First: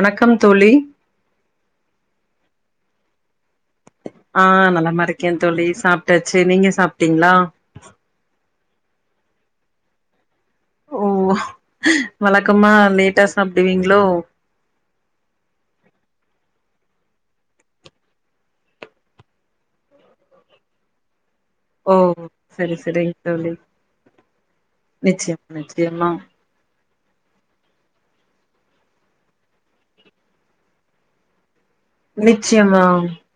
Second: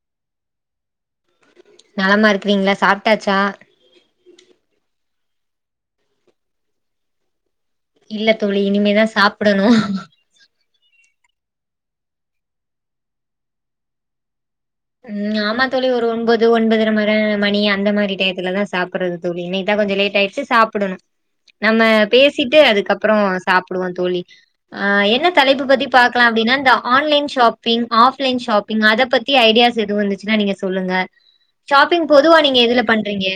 வணக்கம் தோழி நலமா இருக்கிறீங்ளா சாப்ட்டாச்சா ஆ நலமா இருக்கே தோழி சாப்ட்டாச்சி நீங்க சாப்ட்டீங்களா இல்ல தோழி இனிமேதா சாப்படணு ஓ வழக்கமா லேட்டா சாப்புடுவீங்களோ ம் ஆமா தோழி ஒரு ஒன்பது ஒன்பதுர மற மணி அந்த மாரி டயத்துல தா சாப்பறது தோழி இன்னக்கி தா கொஞ்ச லேட் ஆயிருச்சி சாப்புடணு நம்ம ஓ பேசிட்டு சரி சரிங்க அதுக்கப்றோ தோழி சாப்புடுவோ தோழி ஆ என்ன நிச்சயமா தலைப்பு பத்தி நிச்சயமா பாக்லா அப்டினா இந்த ஆன்லைன் ஷாப்பிங் ஆஃப்லைன் ஷாப்பிங் அத பத்தி ஐடியாஸ் எது வந்துச்சுன்னா நீங்க சொல்லுங்க ஷாப்பிங் பொதுவா நீங்க எதுல நிச்சயமா பண்றீங்க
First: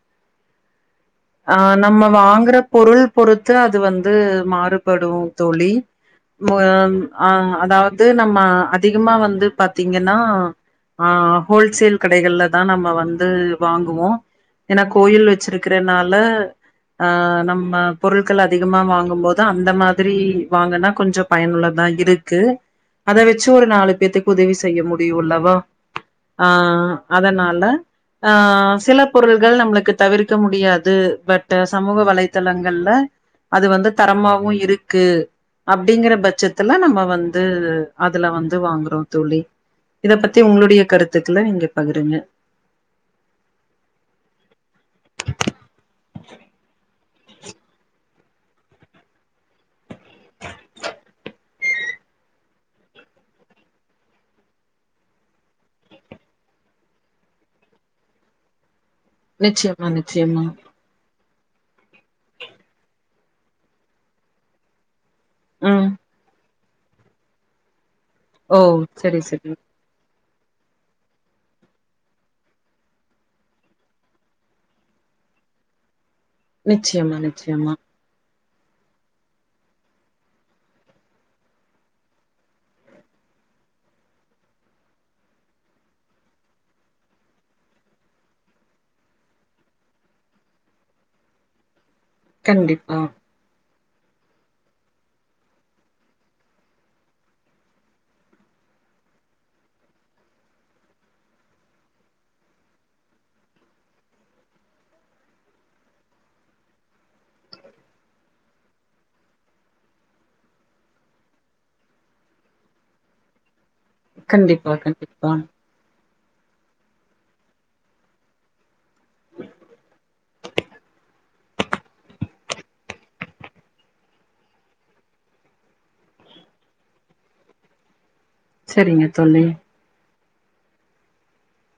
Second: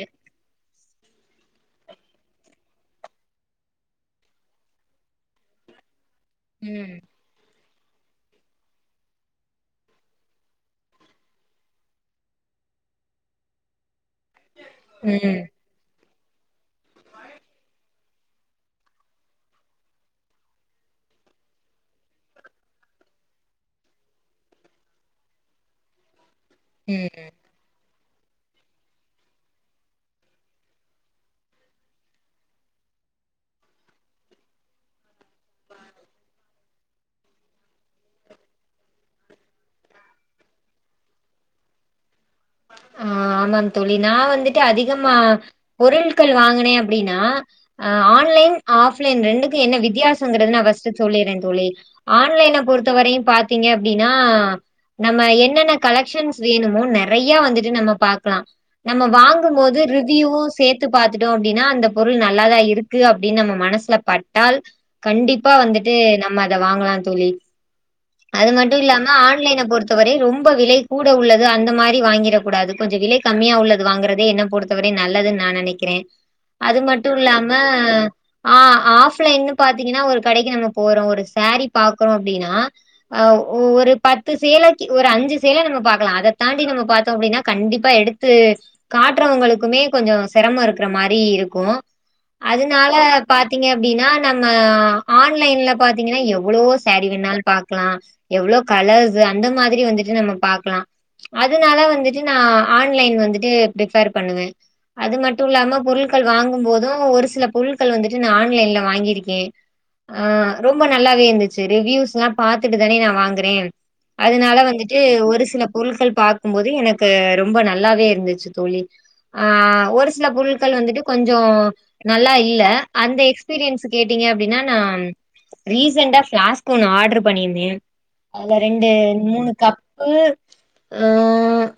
ஆ நம்ம வாங்குற பொருள் பொறுத்து அது வந்து மாறுபடு தோழி ம் ஆ அதாவ்து நம்ம அதிகமா வந்து பாத்திங்கன்னா ஆ ஹோல்சேல் கடைகள்ல தா நம்ம வந்து வாங்குவோ ஏனா கோயில் ம் வெச்சிருக்கிறனால ஆ நம்ம பொருள்கள் அதிகமா வாங்கும்போது அந்த மாத்ரி வாங்கனா கொஞ்ச பயனுள்ளதா இருக் கு அத வெச்சு ஒரு நாலு பேத்துக்கு உதவி செய்ய முடியு இல்லவா ஆ ம் அதனால ஆ சில பொருள்கள் நம்மளுக்கு தவிர்க்க முடியா து பட்டு சமூக வலைத்தளங்கள்ல அது வந்து தரமாவு இருக்கு அப்பிடிங்கிற பட்சத்துல நம்ம வந்து அதுல வந்து வாங்குறோ தோழி இத பத்தி உங்களுடைய கருத்துக்கல இங்க பகிருங்க ஆ ஆமா தோழி நா வந்துட்டு அதிகமா பொருள்கள் வாங்குனே பிடின்னா அ ஆன்லைன் ஆஃப்லைன் ரெண்டுக் கு என்ன வித்தியாசங்குறது நா ஃபஸ்ட்டு சொல்லிறேந் தோழி ஆன்லைன பொறுத்தவரையும் பாத்தீங்க அப்பிடினா நம்ம என்னென்ன கலெக்ஷன்ஸ் வேணுமோ நெறைய வந்துட்டு நம்ம பாக்லா நம்ம வாங்கும் போது நிச்சயமா ரிவ்யூ நிச்சயமா சேத் து பாத்துட்டோ அப்டினா அந்தப் பொருள் நல்லாதா இருக்கு அப்டின் நம்ம மனச்லப் பட்டால் கண்டிப் ப்பா ம் வந்துட்டு நம்ம அத வாங்லாந் தோழி அது ஓ மட்டு இல்லாம செரி செரி ஆன்லைனப் பொறுத்து து வரையு ரொம்ப விலை கூட உள்ளது அந்த மா ரி வாங்கிறக் கூடாது கொஞ்சோ விலை கம்மியா உள்ளது வாங்கறதே என்னப் பொறுத்த வரை நல்லதுன் நா நெனைக்கிறே அது மட்டு நிச்சயமா இல்லாம நிச்சயமா ஆ ஆஃப்லைன்னு பாத்தீங்கினா ஒரு கடைக்கு நம்ம போறோ ஒரு சாரிப் பாக்குறோ அப்டினா ஆ ஒ ஒருப் பத்து சீலைக்கி ஒரு அஞ்சு சீல நம்ம பாக்கலா அதத் தாண்டி நம்மப் பாத்தோ அப்டினா கண்டிப்பா எடுத்து காட்றவுங்களுக்குமே கொஞ்சோ சிரமோ இருக்ற மாரி இருக்கு கண்டிப்பா அதுனாலப் பாத்தீங்க அப்டினா நம்ம ஆன்லைன்ல பாத்தீங்கினா எவ்ளோ சாரி வேண்ணாலுப் பாக்லா எவ்ளோக் கலர்ஸு அந்த மாதிரி வந்துட்டு நம்ம பாக்லா அதுனால வந்துட்டு நா ஆன்லைன் வந்துட்டு பிரிஃபேர் பண்ணுவே அது மட்டு இல்லாம பொருள்கள் வாங்கும்போது ஒரு சிலப் பொருள்கள் வந்துட்டு நா ஆன்லைன்ல வாங்கிருக்கே ஆ ரொம்ப நல்லாவே இந்துச்சி ரிவ்யூஸ்லாம் பாத்துட்டு தானே நா வாங்குறே அதனால கண்டிப்பா வந்துட்டு கண்டிப்பா ஒரு சிலப் பொருள்கள் பாக்கும்போது எனக்கு ரொம்ப நல்லாவே இருந்துச்சி தோழி ஆ ஒரு சிலப் பொருள்கள் வந்துட்டு கொஞ் சோ நல்லா இல்ல அந்த எக்ஸ்பீரியன்ஸு கேட்டீங்க அப்டினா நாம் ரீசெண்டா பிளாஸ்க்கு ஒன்னு ஆட்ரு பண்ணிந்தே அதல ரெண்டு செரிங்க தோழி மூனு கப்பு ஆ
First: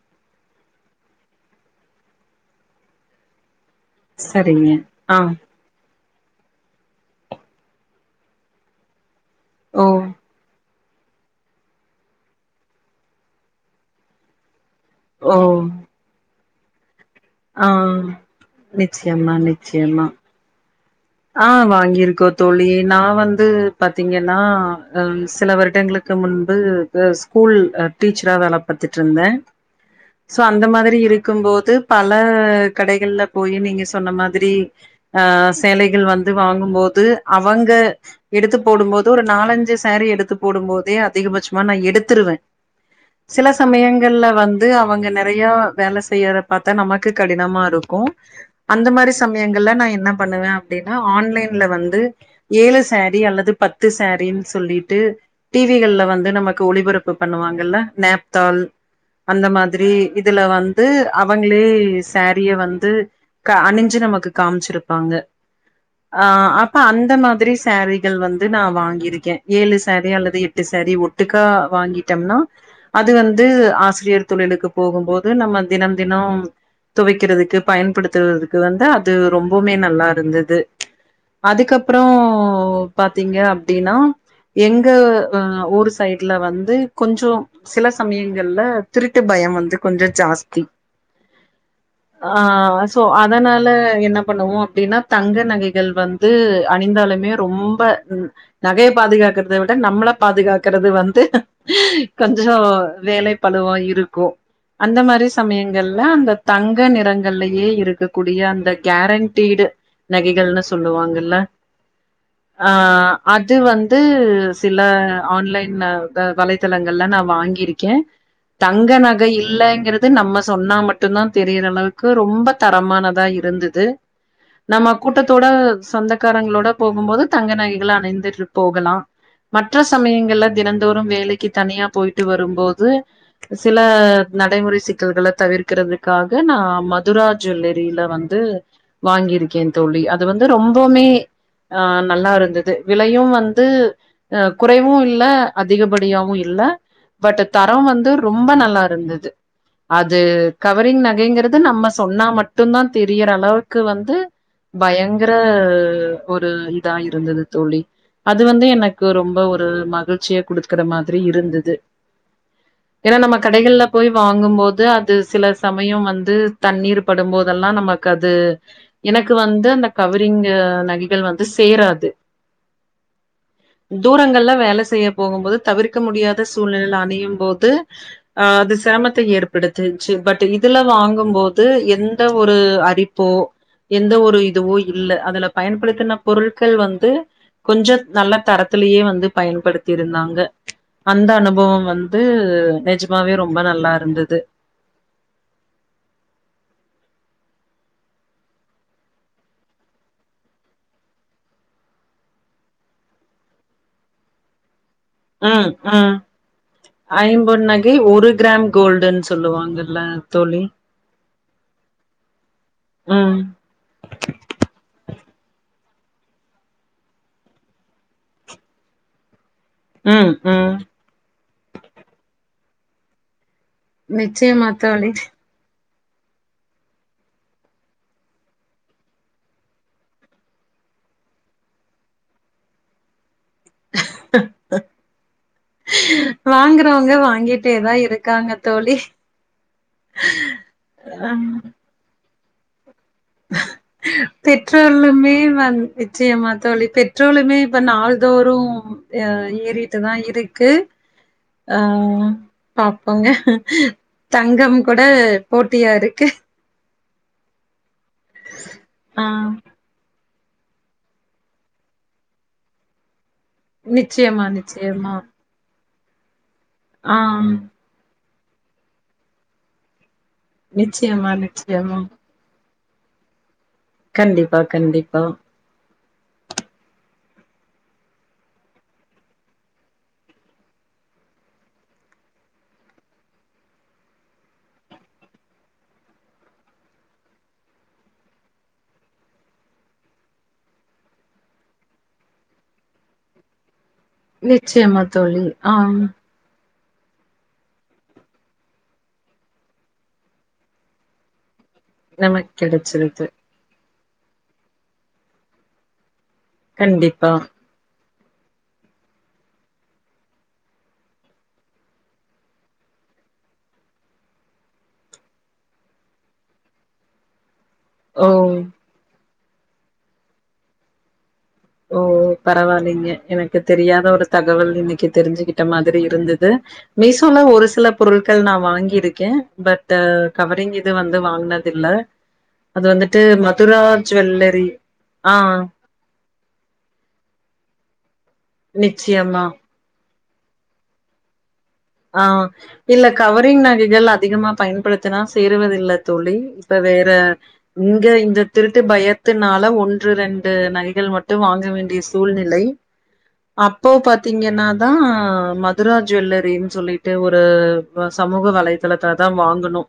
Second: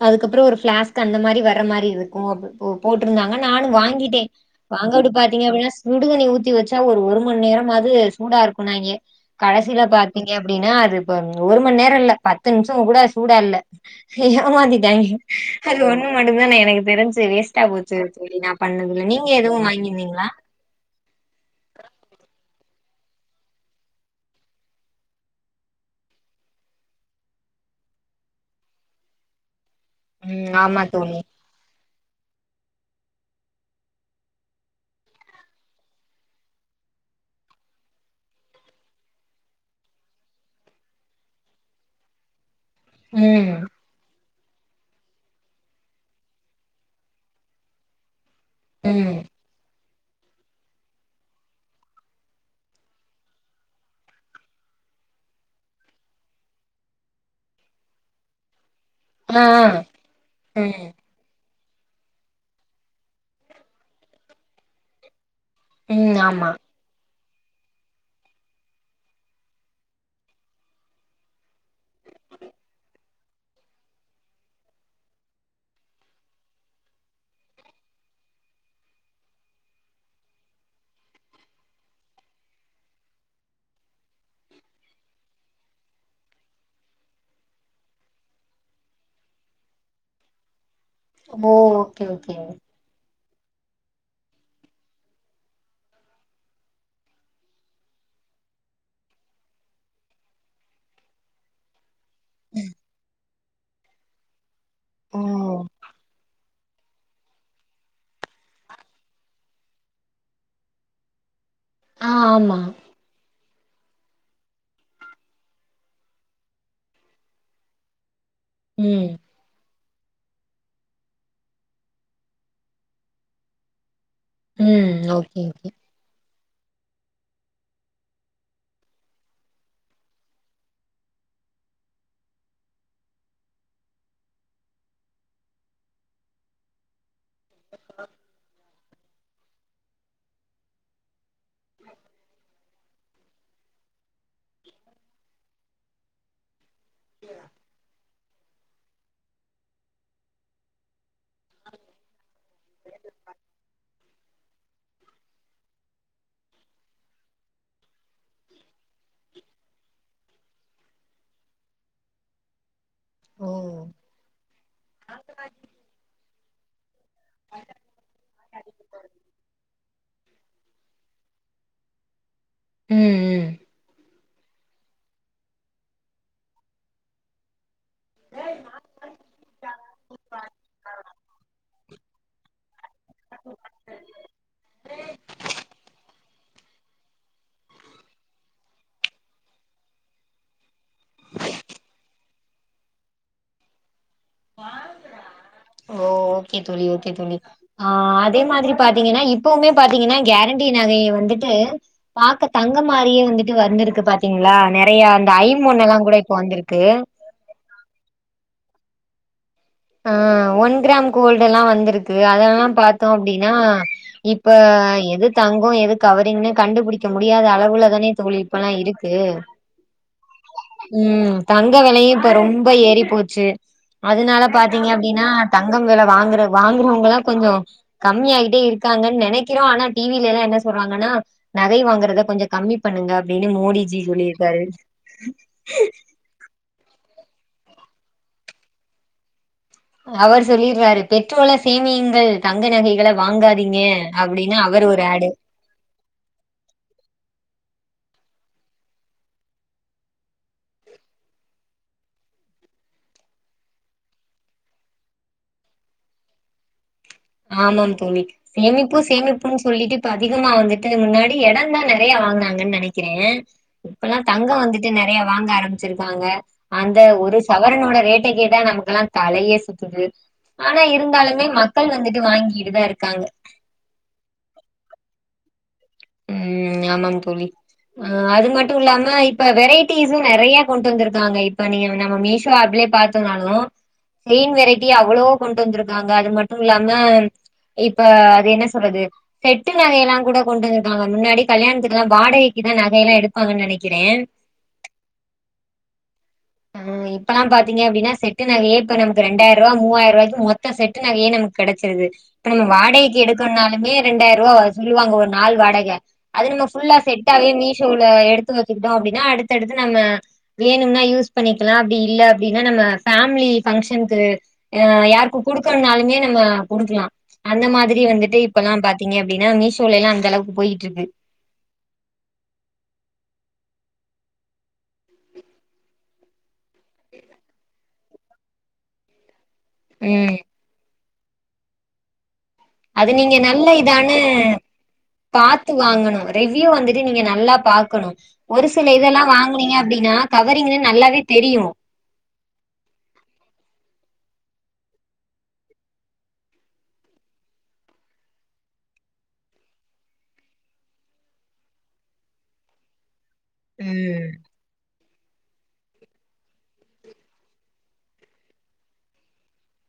அதுக்கப்றோ ஒரு பிளாஸ்க்கு அந்த மாரி வர்ற மாரி இருக்கு அபு போ போட்ருந்தாங்க நானு வாங்கிட் டே செரிங்க வாங்க விடுப் ஆ பாத்தீங்க அப்டினாச் சுடுதணி ஊத்தி வெச்சா ஒரு ஒரு மண் நேரமாது சூடா இருக்குனாய்ங்க ஓ கடசிலப் பாத்தீங்க அப்டினா அதுப ஒரு மண் நேரோ இல்ல பத்து நிம்ஷங் கூட சூடா இல்ல ஏமாத்திட்டாய்ங்க ஓ அது ஒன்னு மட்டும்தா நா எனக்கு தெரிஞ்சு சு வேஸ்ட்டா ஆ போச்சு தோழி நாப் பண்ணதுல நீங்க நிச்சயமா எதுவு நிச்சயமா வாங்கிந்தீங்ளா ஆ வாங்கியிருக்கோத் தோழி நா வந்து பாத்தீங்கின்னா அ சில வருடங்ளுக் க்கு முன்பு அ ஸ்கூல் அ டீச்சரா வேல பாத்துட்ருந்த சோ ம் அந்த ஆமா மாதிரி தோழி. இருக்கும்போதுப் பல கடைகள்லப் போயி நீங்க சொன்ன மாதிரி அ ச் சேலைகள் வந்து வாங்கும்போது அவங்க எடுத்து போடும்போது ஒரு நாலஞ்சு சாரீ எடுத்துப் போடும் போதே அதிகபட்சமா நா எடுத்துருவே சில ம் சமயங்கள்ல வந் து அவங்க நெறையா வேல செய்யறப் பாத்தா நமக்கு கடினமா இருக்கு அந்த மாரி ம் சம் மியங்கள்ல நா என்னப் பண்ணுவே அப்டினா ஆன்லைன்ல வந்து ஏழு சாரீ அல்லது பத்து சாரின் சொல்லிட்டு டி விகள்ல வந்து நமக்கு ஒளிபரப்பு பண்ணுவாங்கல்ல நேப்தால் ஆ ஆ அந்த மாதிரி இதுல வந்து ம் அவங்களே சாரிய வந்து க அணிஞ்சு நமக்கு காம்ச்சிருப்பாங்க ம் ஆ ஆமா. அப் ப அந்த மாதிரி சாரிகள் வந்து நா வாங்கிருக்கே ஏழு சாரி அல்லது எட்டு சாரி ஒட் ட்டுக்கா வாங்கிட்டம்னா அது வந்து ஆசிரியர் தொழிலுக்கு போகும் போது நம்ம தினம் தினம் துவைக்கிறதுக்கு பயன்படுத்துறதுக்கு வந்து அது ரொம்பவுமே நல்லா இருந்தது அதுக்கப்புறோ பாத்தீங்க அப்டின்னா எங்க ஊர் சைடுல வந்து கொஞ்சோ சில சமயங்கள்ல திருட்டு பயம் வந்து கொஞ்சோ ஜாஸ்தி ஓ! Okay okay. ஆ சோ என்ன பண்ணுவோ அப்டின்னா தங்க நகைகள் வந்து அணிந்தாலுமே ரொம்ப நகைய பாதுகாக்கறத விட நம்மள பாதுகாக்கறது வந்து கொஞ்சோ வேலை பழுவா இருக்கும் அந்த ஓ! மாரி சமயங்கள்ல அந்த தங்க நிறங்கள்லயே இருக்கக்கூடிய அந்த கேரண்டிட் நகைகள்னு சொல்லுவாங்கல்ல ஆ ஆமா. ஆ அது வந்து சில ஆன்லைன் அ வலைத்தளங்கள்ல நா வாங்கியிருக்கே தங்க ம். நகை இல்லங்கறது து நம்ம சொன்னா மட்டும் தா தெரியிற அளவுக்கு ரொம்ப தரமானதா இருந்தது நம்ம ம் ஓகே கூட்டத்தோட ஓகே சொந்தக்காரங்களோட போகும்போது தங்க நகைகள அணிந்து போகலா மற்ற சமயங்கள்ல தினந்தோறும் வேலைக்கு தனியா போயிட்டு வரும்போது சில நடைமுறை சிக்கல்கள தவிக்கறதுக்காக நா ம துரா ஜுவல்லரில்ல வந்து வாங்கிருக்கே தோழி அது வந்து ரொம்பவுமே ஆ நல்லா இருந்தது விலையு வந்து குறைவும் இல்ல அதிகபடியாவும் இல்ல பட் தரம் வந்து ரொம்ப நல்லா இருந்தது அது கவரிங் நகைங்கிறது நம்ம சொன்னா மட்டு தா தெரியிற அளவுக்கு வந்து பயங்கர ஒரு இதா இருந்தது தோழி அது வந்து எனக்கு ரொம்ப ஒரு மகிழ்ச்சிய குடுக்கற மாதிரி இருந்தது ஏன்னா நம்ம ஓ! கடைகள்ல போய் வாங்கும் போது அது சில சமயம் வந்து தண்ணீர் படும்போதெல்லாம் நமக்கு அது எனக்கு வந்து அந்த கவரிங் நகைகள் வந்து சேராது ம் ம் தூரங்கள்ல வேல செய்ய போகும்போது தவிர்க்க முடியாத சூழ்நிலையில அணியும் போது அ அது சிரமத்தை ஏற்படுத்துச்சு பட் இதுல வாங்கும்போது எந் ந்த ஒரு அறிப்போ எந்த ஒரு இதுவோ இல்ல அதுல பயன்படுத்தின பொருட்கள் வந்து கொஞ்ச நல்ல தரத்திலயே வந்து பயன்படுத்திருந்தாங்க அந்த அனுபவம் வந்து நெஜமாவே ரொம்ப‌ நல்லா இருந்தது ஓ ஓகே தோழி ஓகே தோழி ஆ அதே மாதிரி பாத்திங்கனா இப்பவுமே பாத்திங்கனா கேரண்டி நகை வந்துட்டு பாக்க தங்கம் மாரியே வந்துட்டு வந்திருக்கு பாத்தீங்களா நெறையா ந்த ஐம் பொன்னெல்லா கூட இப்ப வந்திருக்கு ஐம் பொன்‌ நகை ஒரு கிராம் கோல்டன்னு சொல்லுவாங்க ஆ ஒன் கிராம் கோல்டு எல்லா வந்திருக்கு அதெல்லா பாத்தோ ம் அப்டின்னா இப்ப எது தங்கோ எது கவரிங்ன்னு கண்டுபிடிக்க முடியாத அளவுல தானே தோழி இப்பல்லா இருக்கு ஆ ம் ம் ம் தங்க வெலையு இப்ப ரொம்ப ஏறிப் போச்சு நிச்சயமா தோழி ஆ தங்கம் வெல வாங்குற வாங்குறவங்கல்லா கொஞ்சோ கம்மி ஆயிட்டே இருக்காங்கன்னு நெனைக்கிறோ ஆனா டி வில எல்லா என்ன சொல்றாங்கன்னா நகை வாங்குறத கொஞ்ச கம்மி பண்ணுங்க அப்டின்னு மோடிஜி சொல்லியிருக்காரு வாங்கறவங்க வாங்கிட்டேதா இருக்காங்க தோழி அவர் சொல்லிறாரு பெட்ரோல சேமியுங்கள் தங்க நகைகளை வாங்காதீங்க அப்டின்னு அவர் ஒரு ஏடு பெட்ரோலுமே வந் நிச்சயமா தோழி பெட்ரோலுமே இப்ப நாள்தோறு எ ஏறிட்டுதா இருக்கு ஆ பாப்போங்க தங்கம் கூட போட்டியா இருக்கு ஆமாம் தோழி சேமிப்பு ஆ சேமிப்புன்னு சொல்லிட்டு இப்ப அதிகமா வந்துட்டு முன்னாடி எடந்தா நெறைய வாங்குனாங்கன்னு நெனைக்கிறே இப்பல்லா நிச்சயமா தங்கோ வந்துட்டு நிச்சயமா நெறைய வாங்க ஆரம் வச்சிருக்காங்க அந்த ஆ ஒரு சவரனோட ரேட்ட கேட்டா நமக்கெல்லா தலையே சுத்துது ஆனா நிச்சயமா இருந்தாலுமே மக்கள் நிச்சயமா வந்துட்டு வாங்கிட்டு தா இருக்காங்க கண்டிப்பா கண்டிப்பா ம் ஆமாம் தோழி ஆ அது மட்டு இல்லாம இப்ப வெரைட்டிஸும் நெறைய கொண்டு வந்திருக்காங்க இப்ப நீங்க நம்ம மீஸோ ஆப்லயே பாத் தனாலு செயின் வெரைட்டி அவ்ளோ கொண்டு வந்திருக்காங்க அது மட்டு இல்லாம இப்ப அது என்ன சொல்றது செட்டு நகையெல்லா கூட கொண்டு நாங்க முன்னாடி கல்யாணத்துக்கு எல்லா வாடகைக்கு தா நகை எல்லா எடுப்பாங்கன்னு நெனைக்கிறே நிச்சயமா தோழி ஆ ம் ஆ ம் இப்பல்லா பாத்தீங்க அப்டின்னா செட்டு நகையே இப்ப நமக்கு ரெண்டாயிரூபா மூவாயிரூபாக்கு மொத்த செட்டு நகையே நமக்கு கெடைச்சிருது இப்ப நமக்கு நம்ம வாடகைக்கு கெடச்சிருக்கு எடுக்கணும்னாலுமே ரெண்டாயிரம் ரூபா சொல்லுவாங்க ஒரு நாள் வாடக அது நம்ம ஃபுல்லா கண்டிப்பா செட்டாவே மீஷோல எடுத்து வச்சுக்கிட்டோ அப்டின்னா அடுத்தடுத்து நம்ம வேணும்னா யூஸ் பண்ணிக்கலா அப்டி இல்ல அப்டின்னா நம்ம பேமிலி பங்க்ஷனுக்கு அ யாருக்கு குடுக்கனுனாலுமே நம்ம குடுக்கலா அந்த மாதி ரி ஓ வந்துட்டு இப்பெல்லா பாத்தீங்கனா அப்டின்னா மீஷோல எல்லா அந்த அளவுக்கு போயிட்டு இருக்கு ஓ பரவா இல்லைங்க எனக்கு தெரியாத ஒரு தகவல் இன்னைக்கி தெரிஞ்சுகிட்ட மாதிரி இருந்தது மீசோல ஒரு சில பொருட்கள் நா வாங்கியிருக்கே பட் ம் கவரிங் இது வந்து வாங்கனது இல்ல அது வந்துட்டு நீங்க நல்ல மதுரா இதான்னு ஜுவல்லரி ஆ பாத்து வாங்கணு ரிவ்யூ வந்துட்டு நீங்க நல்லா பாக்கணு ஒரு சில இதெல்லா நிச்சயமா வாங்கனீங்க அப்டின்னா கவரிங்ன்னு நல்லாவே தெரியு ஆ இல்ல கவரிங் நகைகள் அதிகமா பயன்படுத்தினா சேருவதில்ல தோழி இப்ப வேற இங்க இந்த திருட்டு பயத்தினால ஒன்று ரெண்டு நகைகள் மட்டு வாங்க வேண்டிய சூழ்நிலை அப்போ ம் பாத்தீங்கன்னாதா மதுரா ஜுவல்லரி சொல்லிட்டு ஒரு சமூக வலைதளத்ல தா வாங்கணோ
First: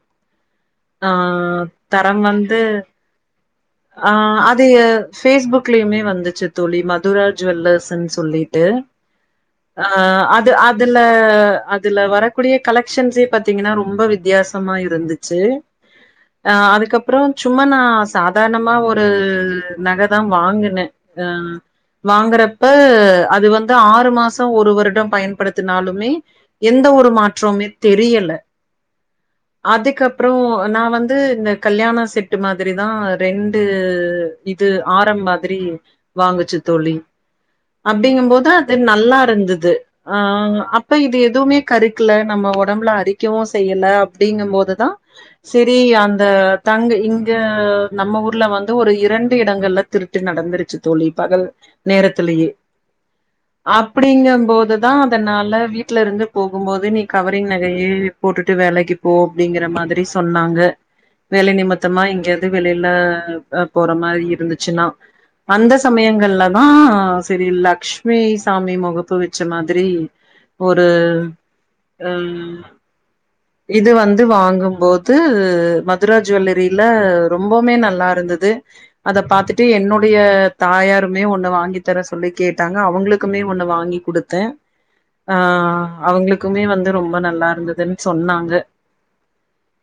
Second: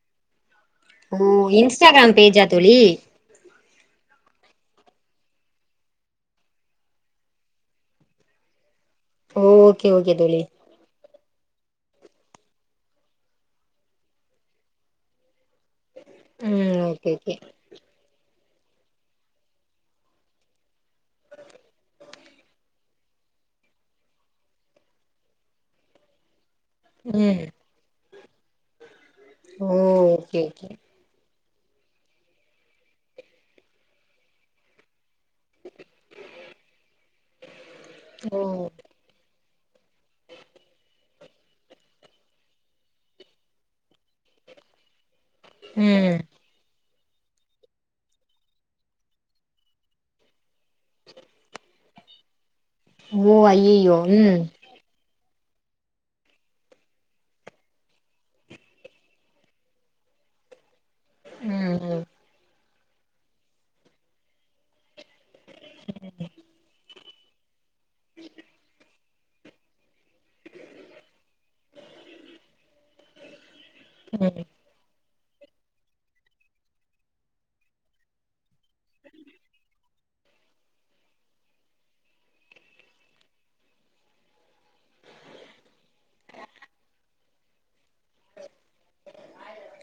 ஓ இன்ஸ்டாகிராம் பேஜா தோழி அ அது பேஸ்புக்லயுமே வந்துச்சு தோழி மதுரா ஜுவல்லர்ஸ்ன்னு சொல்லிட்டு ஓகே அ ஓகே தோழி அது அதுல அத் துல வரக்கூடிய கலெக்ஷன்ஸே பாத்தீங்கனா ரொம்ப வித்யாசமா இருந்துச்சு அ ம் ஓகே அதுக்கப்புறோ ஓகே சு ம நா சாதார்ணமா ஒரு நகதா வாங்குன அ வாங்கறப்ப அது வந்து ஆறு மாச ஒரு வருட பயன்படுத்துனாலுமே எந்த ஒரு ம் மாற்றமுமே தெரியல ஓ அதுக்கப்புறோ ஓகே ஓகே நா வந்து இந்த கல்யாண செட்டு மாதுரி தா ரெண்டு இது ஆரம்ப துரி வாங்குச்சு தோழி ஓ அப்டிங்கம்போது அது நல்லாருந்துது அ அ அப்ப இது எத் துமே கருக்ல நம்ம ஒடம்ப்ல அரிக்கவு செய்யல அப்டிங்கம்போதுதா சிரி ம் அந்த தங்க இங்க நம்ம ஊர்ல வந்து ஒரு இரண்டு இடங்கள்ல திருட்டு நடந்துருக் ச் தோழி பகல் நேரத்துலுயே ஓ ஐயையோ ம் அப்டிங்கம்போது தா அதனால வீட்ல இருந்து போகும்போது நீ கவரிங் நகயே போட்டுட்டு வேலக்கி போ அப்டிங்கிற மாதுரி சொன்னாங்க வேலை ம் நிமத்தமா ம் இங்கேயாது வெளில போற மாரி இருந்துச்சுன்னா அந்த சமயங்கள்லதா செரி லக்ஷ் வி சாமி மொகப்பு வெச்ச மாதுரி ஒரு இது வந்து ம் வாங்கும்போத் து மதுரா ஜுவல்லரில ரொம்போமே நல்லாருந்துது அத பாத்துட்டு என்னுடைய தாயாருமே ஒன்னு வாங்கி தர சொல்லி கேட்டாங்க அவுங்ளுக்குமே ஒன்னு வாங்கி குடுத் த ஆ அவங்ளுக்குமே வந்து ரொம்ப நல்லாருந்துதுன் சொன்னாங்க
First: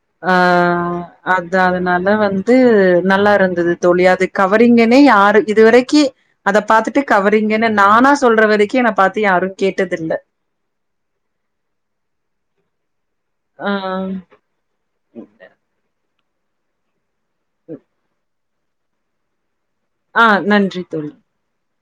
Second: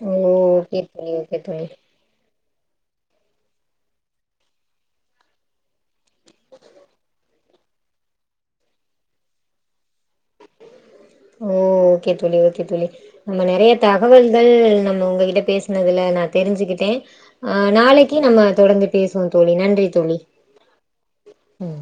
ஓ ஆ ஓகே தோழி ஓகே அத்து தோழி அதனால வந் து நல்லாருந்துது தோழி அது கவரிங்கனே யாரு இதுவரக்கி அத பாத்துட்டு கவரிங்குன்னு நானா வரக்கி என்ன பாத்து யாரு கேட்டதில்ல ஓ ஓகே தோழி ஓகே தோழி நம்ம ஆ நெறைய தகவல்கள் நம் உங்ககிட்ட பேஸ்னதுல நா தெரிஞ்சுக்கிட்டே அ நாளைக்கி நம்ம தொடர்ந்து பேசுவோ தோழி நன்றி தோழி அ நன்றி தோழி ம்